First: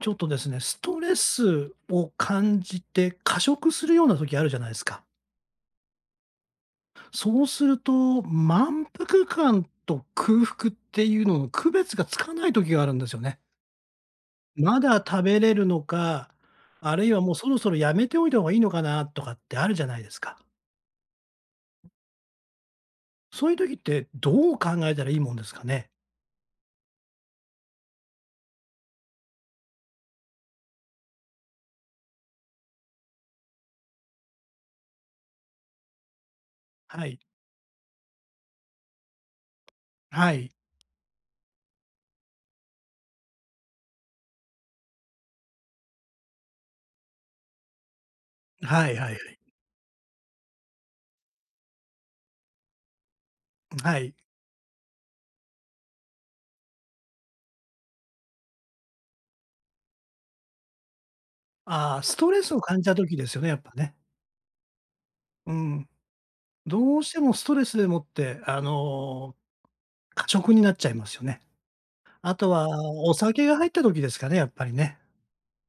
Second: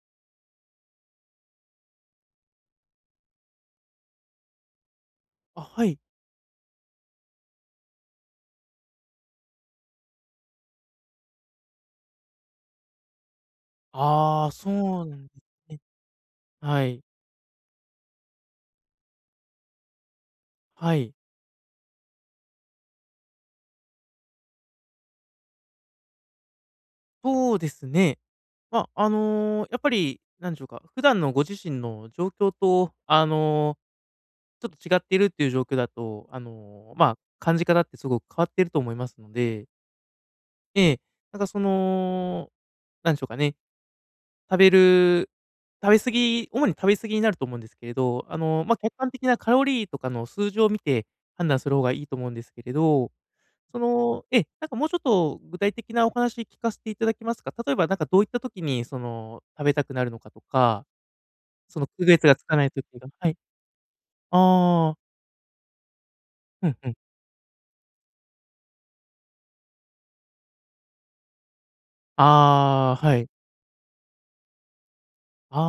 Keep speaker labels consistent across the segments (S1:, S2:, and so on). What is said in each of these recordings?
S1: ちょっとですね、ストレスを感じて過食するような時あるじゃないですか。
S2: あ、はい。
S1: そうすると、満腹感と空腹っていうのの区別がつかない時があるんですよね。
S2: ああ、そ
S1: まだ
S2: うな
S1: 食
S2: んで
S1: べれる
S2: す
S1: の
S2: ね。
S1: か、
S2: は
S1: あ
S2: い。
S1: るいはもうそろそろやめておいた方がいいのかなとかってあるじゃないですか。
S2: はい。
S1: そういう時ってどう考えたらいいもんですかね？
S2: そうですね。まあ、あの、やっぱり、なんでしょうか、普段のご自身の状況と、ちょっと違っているっていう状況だと、
S1: はい。
S2: 感じ方ってすごく変わってると思いますので、
S1: はい。
S2: ええ、なんかその、なんでしょうかね、食べる食べ過ぎ主に食べ過ぎになると思うんですけれど、
S1: は
S2: 客
S1: いは
S2: 観
S1: いはい。
S2: 的なカロリーとかの数字を見て判断する方がいいと思うんですけれど、
S1: はい。
S2: もうちょっと具体的なお話聞かせていただけますか？例えばなんかどういった時に、食べたくなるのかとか、その
S1: ああ、
S2: 区
S1: ス
S2: 別
S1: ト
S2: が
S1: レ
S2: つ
S1: ス
S2: か
S1: を
S2: ない
S1: 感じ
S2: 時
S1: た
S2: が。
S1: 時で
S2: は
S1: す
S2: い。
S1: よね、やっぱね。
S2: ああ、
S1: うん。
S2: うんうん。
S1: どうしてもストレスでもって、過食になっちゃいますよね。あとは
S2: ああ、
S1: お
S2: はい。
S1: 酒が入った時ですかね、やっぱりね。
S2: あ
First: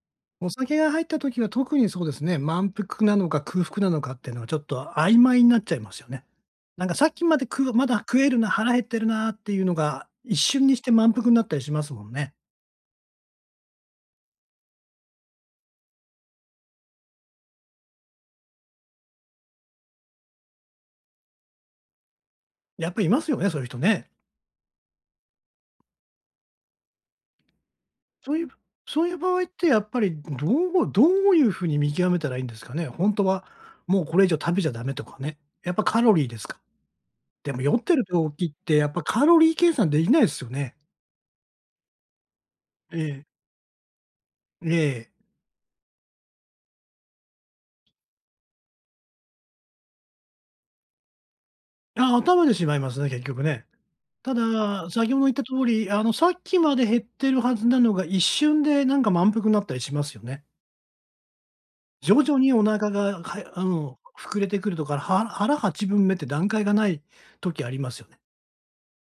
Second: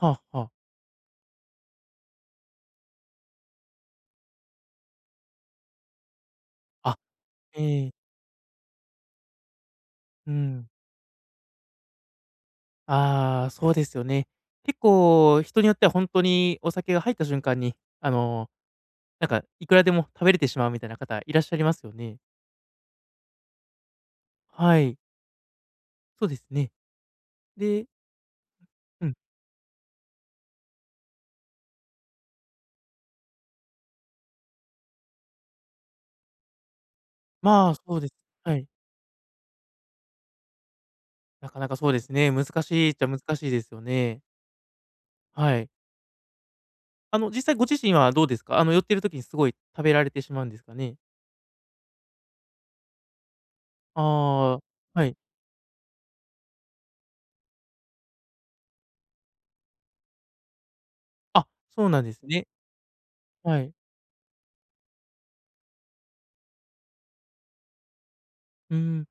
S2: あ、はあは
S1: お
S2: あ。
S1: 酒が入った時は特にそうですね、満腹なのか空腹なのかっていうのはちょっと曖昧になっちゃいますよね。なんか
S2: あ、
S1: さっきまでく
S2: え
S1: ま
S2: え、
S1: だ食えるな、腹減ってるなっていうのが、
S2: う
S1: 一瞬
S2: ん。
S1: にして満腹になったりしますもんね。
S2: ああ、そうですよね。結構人によってはほんとにお酒が入った瞬間に、なんかいくらでも食べれてしまうみたいな方いらっしゃいますよね。
S1: やっぱいますよね、そういう人ね。
S2: はい、そうですね。で
S1: そういうそ
S2: う
S1: うい
S2: ん、
S1: う場合ってやっぱりどういう風に見極めたらいいんですかね？本当はもうこれ以上食べちゃダメとかね。やっぱカロリーですか？でも
S2: ま
S1: 酔
S2: あ、
S1: って
S2: そう
S1: る
S2: です。
S1: 時
S2: は
S1: っ
S2: い。
S1: てやっぱカロリー計算できないですよね。
S2: なかなかそうですね、難しいっ
S1: え
S2: ちゃ難
S1: え、
S2: しいですよね。
S1: ええ。
S2: はい。あの、実際ご自身はどうですか？あの、寄ってる時にすごい食べられてしまうんですかね？
S1: ああ、頭でしまいますね、結局ね。
S2: あ
S1: た
S2: あ、
S1: だ、
S2: は
S1: 先
S2: い。
S1: ほど言った通り、さっきまで減ってるはずなのが、一瞬でなんか満腹になったりしますよね。
S2: あ、そうなんで
S1: 徐
S2: す
S1: 々
S2: ね。
S1: にお腹が、はや
S2: は
S1: あ
S2: い。
S1: の、膨れてくるとか、は腹8分目って段階がない時ありますよね。
S2: うん。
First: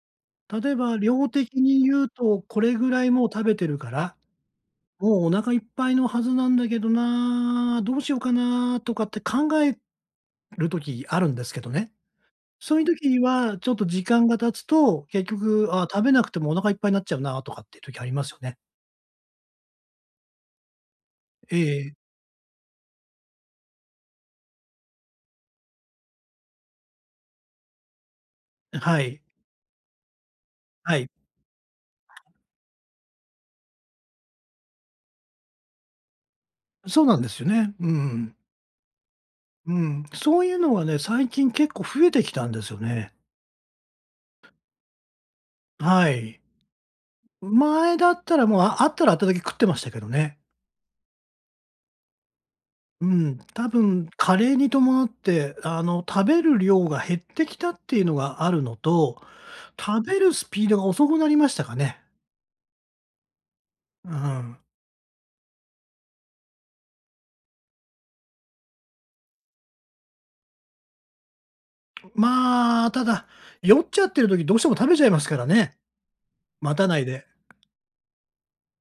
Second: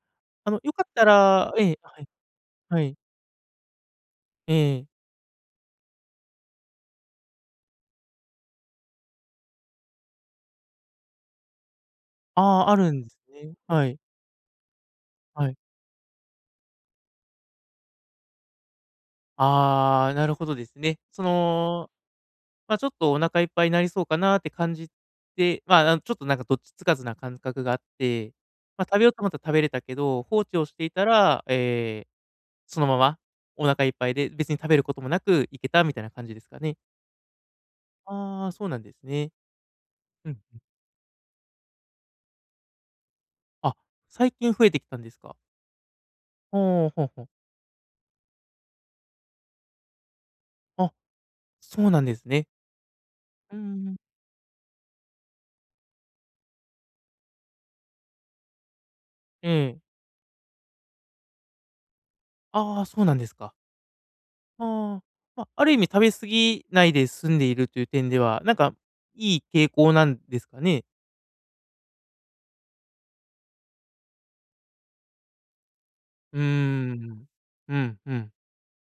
S2: あの、
S1: 例
S2: よ
S1: え
S2: かっ
S1: ば
S2: た
S1: 量
S2: ら。
S1: 的
S2: ええ、
S1: に
S2: は
S1: 言う
S2: い、
S1: と、これ
S2: は
S1: ぐ
S2: い。
S1: らいもう食べてるから、
S2: ええ。
S1: もうお腹いっぱいのはずなんだけどな、どうしようかなとかって考える時あるんですけどね。
S2: ああ、あ
S1: そういう
S2: るんです
S1: 時
S2: ね。
S1: は、ちょっと
S2: はい、
S1: 時間が経つと、結
S2: はい。
S1: 局、ああ、食べなくてもお腹いっぱいになっちゃうなとかっていう時ありますよね。
S2: ああ、なるほどですね。
S1: ええ、
S2: ちょっとお腹いっぱいになりそうかなって感じて、ちょっとなんかどっちつかずな感覚があって、まあ、食
S1: は
S2: べよう
S1: い。
S2: と思ったら食べれたけど、放置をしてい
S1: は
S2: た
S1: い。
S2: ら、えそのままお腹いっぱいで、別に食べることもなく行けたみたいな感じですかね。
S1: そうなんですよね。うん。
S2: ああ、そうなんですね。
S1: うん。
S2: う
S1: そ
S2: ん。
S1: ういうのがね、最近結構増えてきたんですよね。
S2: あ、最近増えてきたんですか。
S1: はい。
S2: ほうほうほう。
S1: 前だったらもう、ああったらあっただけ食ってましたけどね。
S2: あ、そうなんですね。
S1: うん、
S2: う
S1: 多
S2: ん。
S1: 分加齢に伴って、食べる量が減ってきたっていうのがあるのと、
S2: ええ。
S1: 食べるスピードが遅くなりましたかね。
S2: ああ、そうなんですか。
S1: うん。
S2: ああ。まあ、ある意味食べ過ぎないで済んでいるという点では、なんかいい傾向なんですかね。
S1: まあ、ただ、酔っちゃってる時どうしても食べちゃいますからね、
S2: うー
S1: 待たないで。
S2: ん。うん、うん。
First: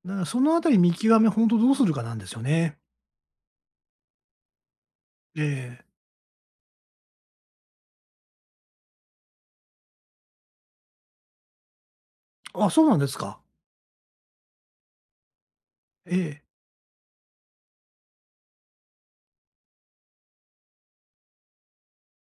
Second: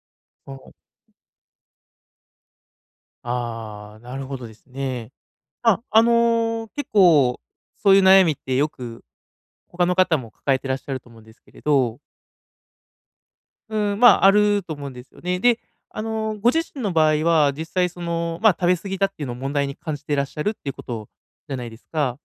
S1: だからそ
S2: そ
S1: のあた
S2: う。
S1: り見極め、ほんとどうするかなんですよね。
S2: ああ、なるほどですね。
S1: ええ。
S2: 結構そういう悩みってよく他の方も抱えてらっしゃると思うんですけれど、
S1: あ、そうなんですか。
S2: うん、まあ、あると思うんですよね。で、あ
S1: え
S2: の、
S1: え、
S2: ご自身の場合は、実際その、まあ、食べ過ぎだっていうのを問題に感じてらっしゃるっていうことじゃないですか。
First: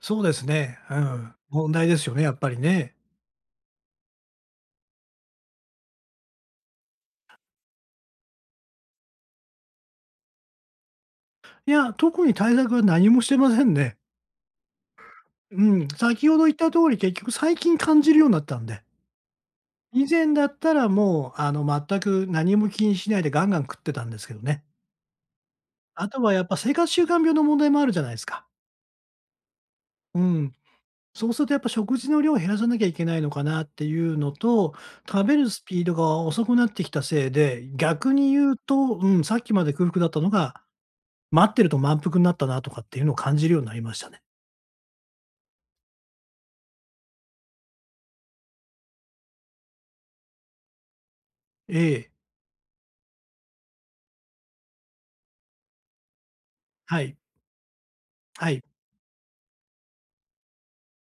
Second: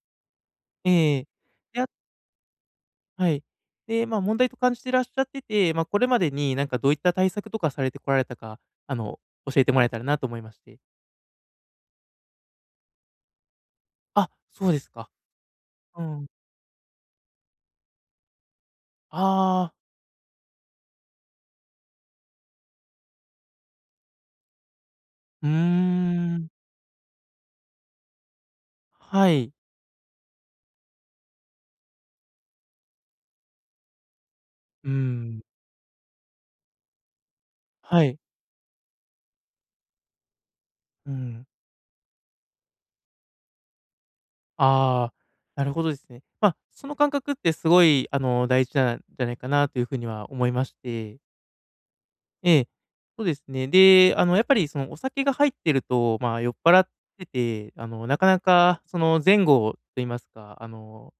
S1: そうですね。う
S2: ええ。
S1: ん。問
S2: で、
S1: 題
S2: あ
S1: ですよね、やっぱりね。
S2: はい。で、まあ、問題と感じてらっしゃってて、まあ、これまでになんかどういった対策とかされてこられたか、あの、教えてもらえたらなと思いまして。
S1: いや、特に対策は何もしてませんね。
S2: あ、そうですか。
S1: うん、
S2: うん。
S1: 先ほど言った通り、結局最近感じるようになったんで。
S2: ああ、
S1: 以前だったらもう、全く何も気にしないでガンガン食ってたんですけどね。
S2: うー
S1: あとはやっ
S2: ん。
S1: ぱ生活習慣病の問題もあるじゃないですか。
S2: はい。
S1: うん。そうするとやっぱ食事の量を減らさなきゃいけないのかなっていうのと、
S2: うー
S1: 食べ
S2: ん。
S1: るスピードが遅くなってきたせいで、
S2: は
S1: 逆
S2: い。
S1: に言うと、うん、さっきまで空腹だったのが、
S2: うん。
S1: 待ってると満腹になったなとかっていうのを感じるようになりましたね。
S2: ああ、なるほどですね。まあ、その感覚ってすごい、大事なんじゃないかなというふうには思いまして。
S1: ええ、
S2: ええ、そうですね。で、あの、やっぱりそのお酒が入ってると、まあ、酔っ払っ
S1: はい、
S2: てて、なかな
S1: はい、
S2: かその前後と言いますか、あの、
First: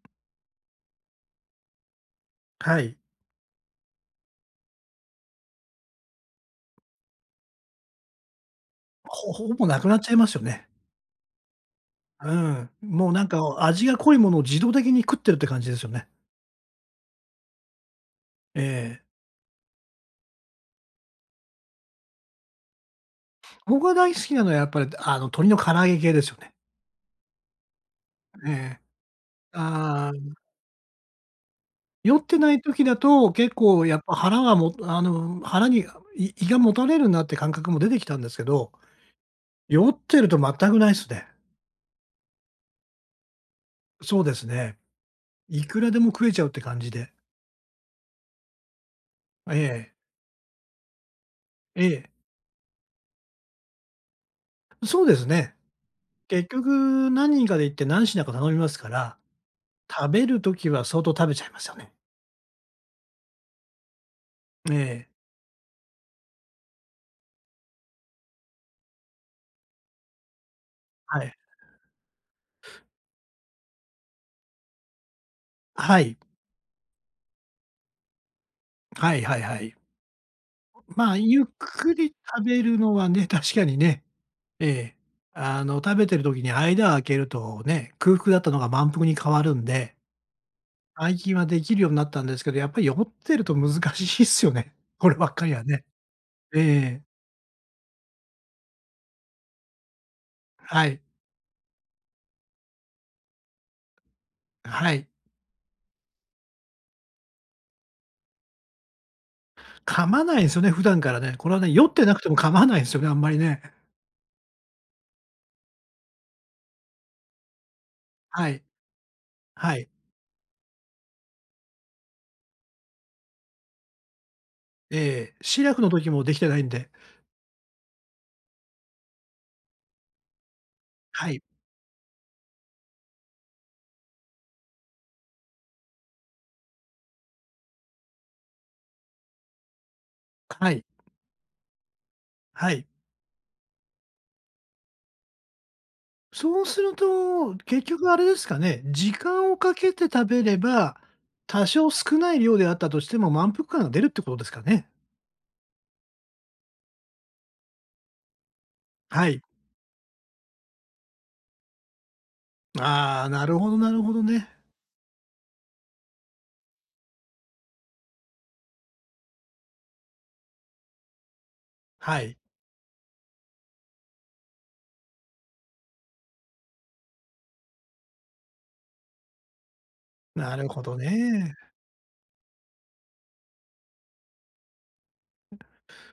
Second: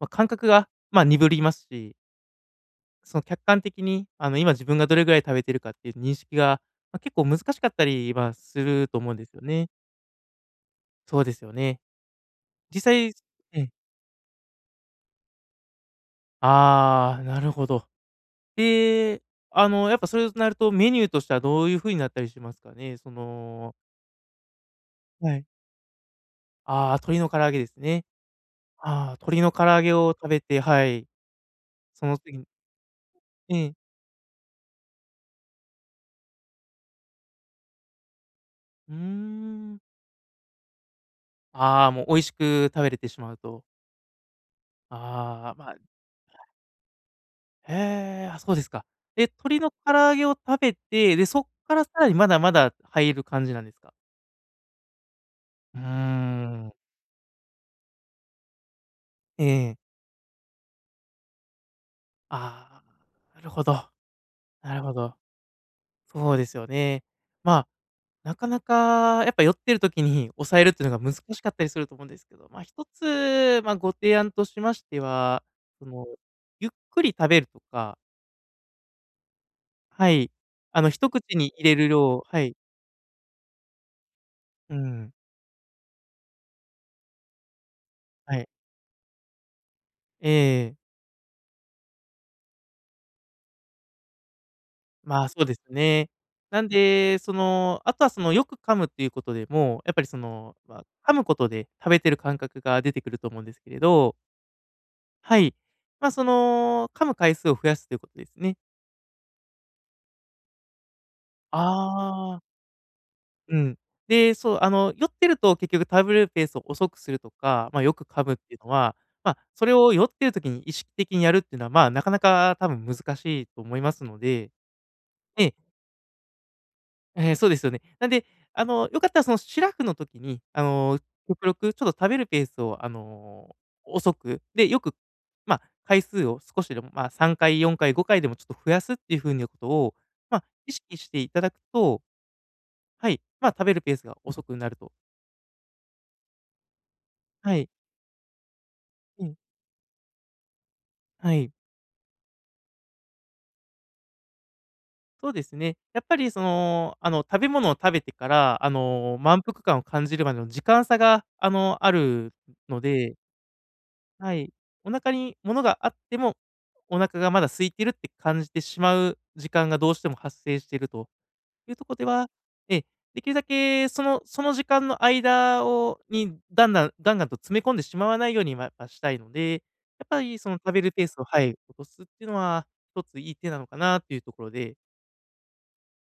S2: まあ、感覚が、鈍りますし、
S1: はい。
S2: その客観的に、今自分がどれぐらい食べてるかっていう認識が、結構難しかったりまあすると思うんで
S1: ほ
S2: すよ
S1: ほぼ
S2: ね。
S1: なくなっちゃいますよね。
S2: そうですよね。
S1: うん。
S2: 実際
S1: もう
S2: え
S1: なんか
S2: え、
S1: 味が濃いものを自動的に食ってるって感じですよね。
S2: ああ、なるほど。
S1: ええ。
S2: で、あの、やっぱそれとなると、メニューとしてはどういう風になったりしますかね？その、
S1: 僕が大好きなのはやっぱり、
S2: はい。
S1: 鶏の唐揚げ系ですよね。
S2: ああ、鶏の唐揚げですね。
S1: え
S2: ああ、鶏の唐揚げを
S1: え。あ
S2: 食
S1: あ、
S2: べて、はい、そ
S1: 酔
S2: の
S1: って
S2: 次に。
S1: ない時だと、結
S2: ええ、
S1: 構やっぱ腹がも腹にい胃がもたれるなって感覚も出てきたんですけど、
S2: うーん。
S1: 酔ってると全くないですね。
S2: ああ、もう美味しく食べれてしまうと。
S1: そうですね。
S2: ああ、
S1: い
S2: まあ、
S1: くらでも食えちゃうって感じで。
S2: へえ、あ、そうですか。で、鶏
S1: え
S2: の唐
S1: え、
S2: 揚げを食べて、で、そっから
S1: え
S2: さら
S1: え。
S2: にまだまだ入る感じなんですか？
S1: そうですね。
S2: うー
S1: 結
S2: ん、
S1: 局何人かで行って何品か頼みますから、
S2: ええ。
S1: 食べる時は相当食べちゃいますよね。
S2: ああ、なるほど、
S1: え
S2: なるほ
S1: え、
S2: ど。そうですよね。まあなかなかやっぱ酔ってる時に抑えるっていうのが難
S1: はい。
S2: しかったりすると思うんですけど、まあ、一つ、まあ、ご提案としましては、そ
S1: は
S2: の、
S1: い。
S2: ゆっくり食べるとか、
S1: はいはいはい。
S2: はい、一
S1: まあ、
S2: 口
S1: ゆっ
S2: に入れる
S1: くり
S2: 量。は
S1: 食
S2: い、
S1: べるのはね、確かにね、え
S2: う
S1: え。
S2: ん、
S1: 食べてる時に間を空けるとね、空腹
S2: は
S1: だっ
S2: い、
S1: たのが満腹に変わるんで、
S2: ええ、
S1: 最近はできるようになったんですけど、やっぱり酔ってると難しいっすよね。これ
S2: ま
S1: ば
S2: あ、
S1: っ
S2: そ
S1: か
S2: う
S1: り
S2: です
S1: はね。
S2: ね。なん
S1: ええ。
S2: で、あとはその、よく噛むっていうことでも、やっぱりその、ま
S1: はい。
S2: あ、噛むことで食べてる感覚が出てくると思うんですけれど、
S1: はい。
S2: はい、噛む回数を増やすということですね。
S1: 噛まないんですよね、普段からね。これはね、酔ってなくても
S2: あ
S1: 噛
S2: あ。
S1: まないんですよね、あんまり
S2: う
S1: ね。
S2: ん。で、そう、あの、酔ってると結局食べるペースを遅くするとか、まあ、よく噛むっ
S1: は
S2: てい
S1: い。
S2: うのは、それ
S1: はい。
S2: を酔ってる時に意識的にやるっていうのは、まあ、なかなか多分難しいと思いますので。
S1: ええ。
S2: ええ、
S1: シラフの時もできてないんで。
S2: ええ、そうですよね。なんで、よかったらそのシラフの時に、
S1: はい。
S2: 極力ちょっと食べるペースを、遅く、で、よく、まあ、回数を少しでも、まあ、3回、4回、5回でもちょっと増やすっていう風なことを、まあ、
S1: は
S2: 意
S1: い。
S2: 識していただくと。
S1: はい。
S2: はい、まあ、食べるペースが遅くなると。
S1: そうすると、
S2: はい。
S1: 結局あれですかね、時間をかけて食べれば、
S2: はい、
S1: 多少少ない量であったとしても満腹感が出るってことですかね？
S2: そうですね。やっぱりその、あの、食べ物を食べてから、
S1: はい。
S2: 満腹感を感じるまでの時間差が、あるので、
S1: ああ、なるほどなるほど
S2: は
S1: ね。
S2: い、お腹に物があっても、お腹がまだ空いてるって感じてしまう時間がどうしても発生しているというところで
S1: は
S2: は、
S1: い。
S2: ええ、できるだけそのその時間の間をに、だんだんガンガンと詰め込んでしまわないようには、ましたいので、やっぱりそ
S1: な
S2: の
S1: る
S2: 食べ
S1: ほ
S2: る
S1: ど
S2: ペースを、はい、
S1: ね。
S2: 落とすっていうのは、一ついい手なのかなというところで。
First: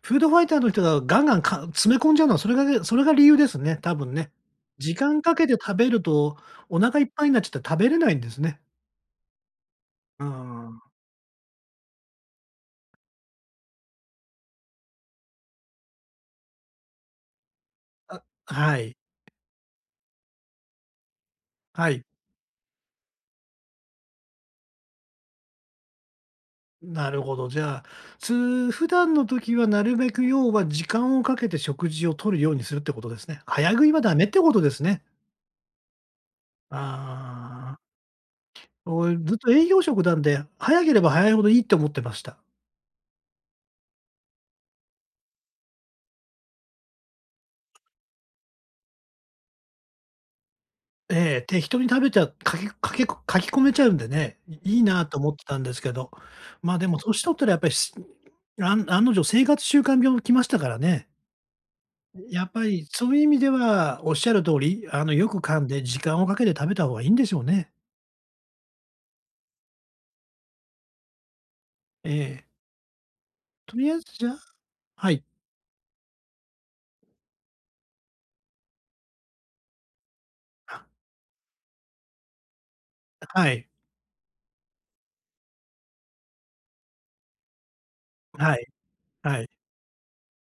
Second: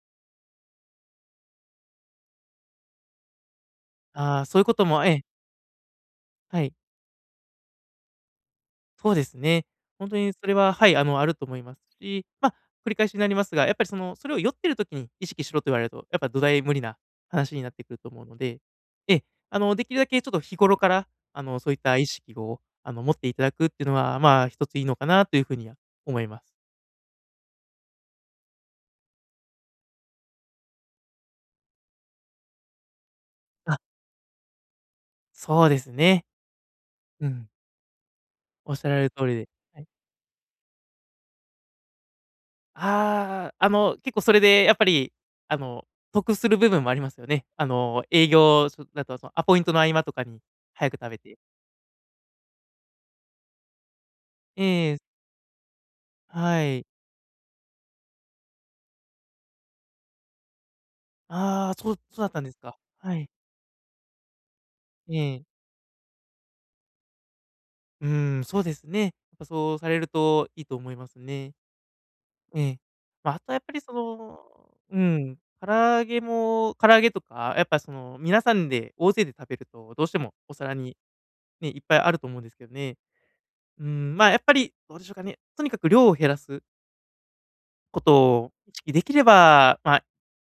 S1: フードファイターの人がガンガンか詰め込んじゃうのは、それが理由ですね、多分ね。
S2: ああ、そういうこと
S1: 時
S2: も、え
S1: 間
S2: え、
S1: かけて食べると、
S2: はい、
S1: お腹いっぱいになっちゃって食べれないんですね。
S2: そうですね。本当
S1: う
S2: にそれは、
S1: ん。
S2: はい、あの、あると思いますし、まあ、繰り返しになりますが、やっぱりその、それを酔ってる時に意識しろと言われると、やっぱ土台無理な話になってくると
S1: あ、
S2: 思うので、
S1: はい。
S2: ええ、できるだけちょっと日頃から、そういっ
S1: は
S2: た
S1: い。
S2: 意識を、持っていただくっていうのは、まあ、一ついいのかなというふうには思います。
S1: なるほど。じゃあ、つ普段の時はなるべく要は時間をかけて食事を取るようにするってことですね。早
S2: あ、
S1: 食いはダメってことですね。
S2: そうですね。うん、
S1: ああ。
S2: おっしゃられ
S1: お
S2: る
S1: ず
S2: 通り
S1: っ
S2: で。
S1: と営業職なんで、早ければ早いほどいいって思ってました。
S2: ああ、結構それでやっぱり、あの、得する部分もありますよね。あの、営業しょだと、アポイントの合間とかに早く食べ
S1: え
S2: て。
S1: え、適当に食べちゃかきかけかき込めちゃうんでね、いいい
S2: ええ、
S1: なと思ってたんですけど、
S2: は
S1: まあ、
S2: い。
S1: でも年取ったらやっぱりしあん案の定生活習慣病来ましたからね。
S2: ああ、そうそうだった
S1: や
S2: ん
S1: っ
S2: です
S1: ぱ
S2: か。
S1: りそう
S2: は
S1: いう意
S2: い。
S1: 味ではおっしゃる通り、
S2: え
S1: よく
S2: え。
S1: 噛んで時間をかけて食べた方がいいんでしょうね。
S2: うーん、そうですね。やっぱそうされるといいと思いますね。
S1: ええ、
S2: ええ。ま、あとやっぱ
S1: と
S2: り
S1: り
S2: そ
S1: あえずじゃあ
S2: の、う
S1: はい。
S2: ん、唐揚げも唐揚げとか、やっぱその、皆さんで大勢で食べると、どうしてもお皿
S1: あ、
S2: にね、いっぱいあると思うんですけどね。
S1: はい。
S2: うん、まあ、やっぱりどうでしょうかね。とにかく量を減らすことを
S1: はい。
S2: 意識できれ
S1: はい。
S2: ば、まあ、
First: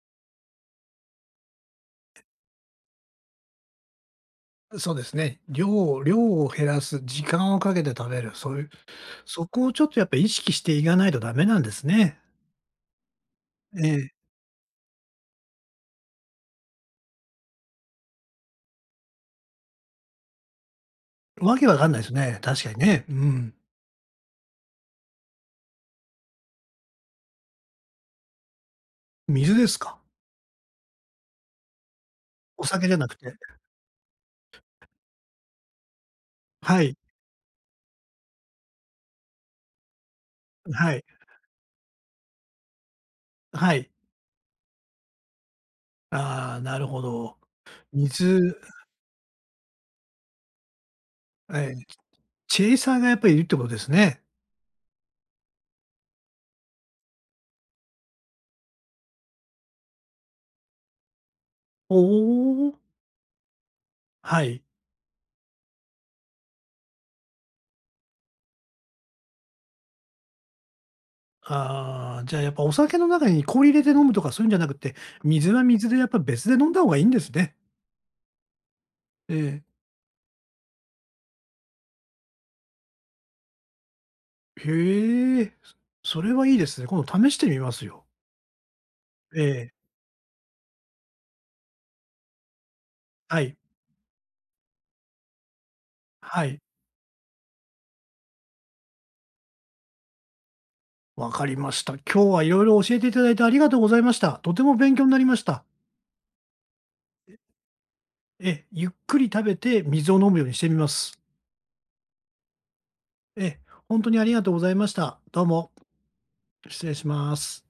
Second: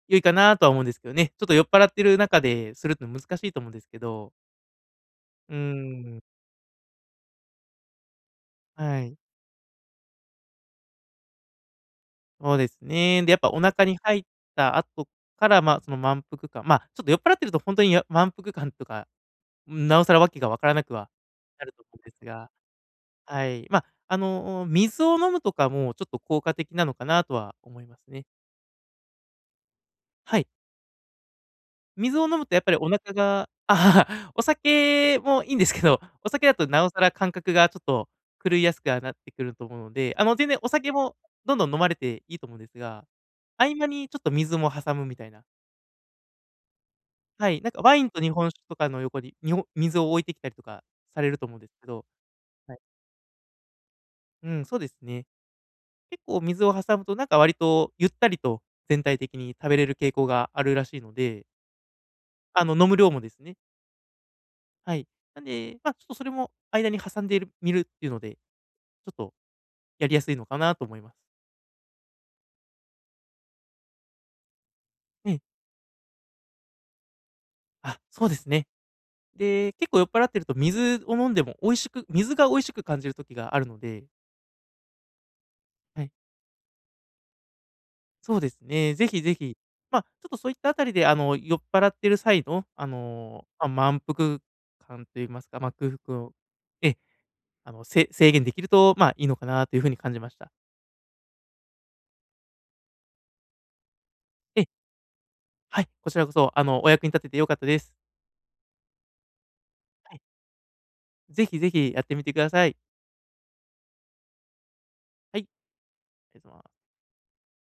S2: 良いかなとは思うんですけどね。ちょっと酔っ払ってる中でするって難しいと思うんですけど。
S1: そうですね。
S2: うー
S1: 量を量
S2: ん、
S1: を減らす、時間をかけて食べる、そういう、
S2: はい。
S1: そこをちょっとやっぱ意識していかないとダメなんですね。
S2: そうですね。で、やっぱお腹
S1: え
S2: に
S1: え、
S2: 入った後から、満腹感、まあ、ちょっと酔っ払ってると本当にや満腹感とか、なおさらわけが分からなくは
S1: わ
S2: な
S1: け
S2: る
S1: わ
S2: と
S1: か
S2: 思
S1: ん
S2: う
S1: な
S2: ん
S1: い
S2: で
S1: す
S2: す
S1: ね、
S2: が、
S1: 確かにね。う
S2: は
S1: ん。
S2: い。水を飲むとかもちょっと効果的なのかなとは思いますね。
S1: 水ですか？
S2: はい。水を飲むとやっ
S1: お
S2: ぱりお
S1: 酒じゃ
S2: 腹
S1: なくて。
S2: があはは、お酒もいいんですけど、お酒だと
S1: は
S2: なお
S1: い、
S2: さら感覚がちょっと狂いやすくはなってくると思うので、全然お酒
S1: はい、
S2: もどんどん飲まれていいと思うんですが、
S1: は
S2: 合間
S1: い。
S2: にちょっと水も挟むみたいな。
S1: ああ、なるほど。
S2: はい、なんかワインと日本
S1: 水、
S2: 酒とかの横に、にほ水を置いてきたりとかされると思うんで
S1: え
S2: す
S1: え、
S2: けど、
S1: チェ
S2: は
S1: イ
S2: い。
S1: サーがやっぱりいるってことですね。
S2: うん、そうですね。結構水を挟むとなんか割とゆったりと全体的に食べれる傾向があるらしいので、
S1: おお。
S2: 飲む量もですね。
S1: はい。
S2: はい。なんで、まあ、ちょっとそれも間に挟んでいるみるっていうので、ちょっとやりやすいのかなと思います。
S1: ああ、じゃあやっぱお酒の中に氷入れて飲むとかそういうんじゃなくて、
S2: え
S1: 水
S2: え。
S1: は水でやっぱ別で飲んだ方がいいんですね。
S2: あ、そうですね。
S1: ええ。
S2: で、結構酔っ払ってると水を飲んでも美味しく水が美味しく感じる時があるので、
S1: へえ。
S2: はい、
S1: それはいいですね。今度試してみますよ。
S2: そうですね、ぜひぜ
S1: え
S2: ひ、
S1: え、
S2: まあ、ちょっとそういったあたりで、酔っ払ってる際の、
S1: はい。
S2: 満腹感と言いますか、まあ、空腹を、
S1: はい。
S2: ええ、制限できると、まあ、いいのかなという風に感じました。
S1: わかりました。今日は色々教えていただいてありがとうございました。とて
S2: ええ、
S1: も勉強になりました。
S2: はい、こちらこそ、あの、お役に立てて良かったです。
S1: ええ、ゆっくり食べて水
S2: はい、
S1: を飲むようにしてみます。
S2: ぜひぜひやってみてください。
S1: ええ、ほにありがとうございました。
S2: は
S1: ど
S2: い、
S1: う
S2: あ
S1: も、
S2: りがとうございま
S1: 失
S2: す。
S1: 礼します。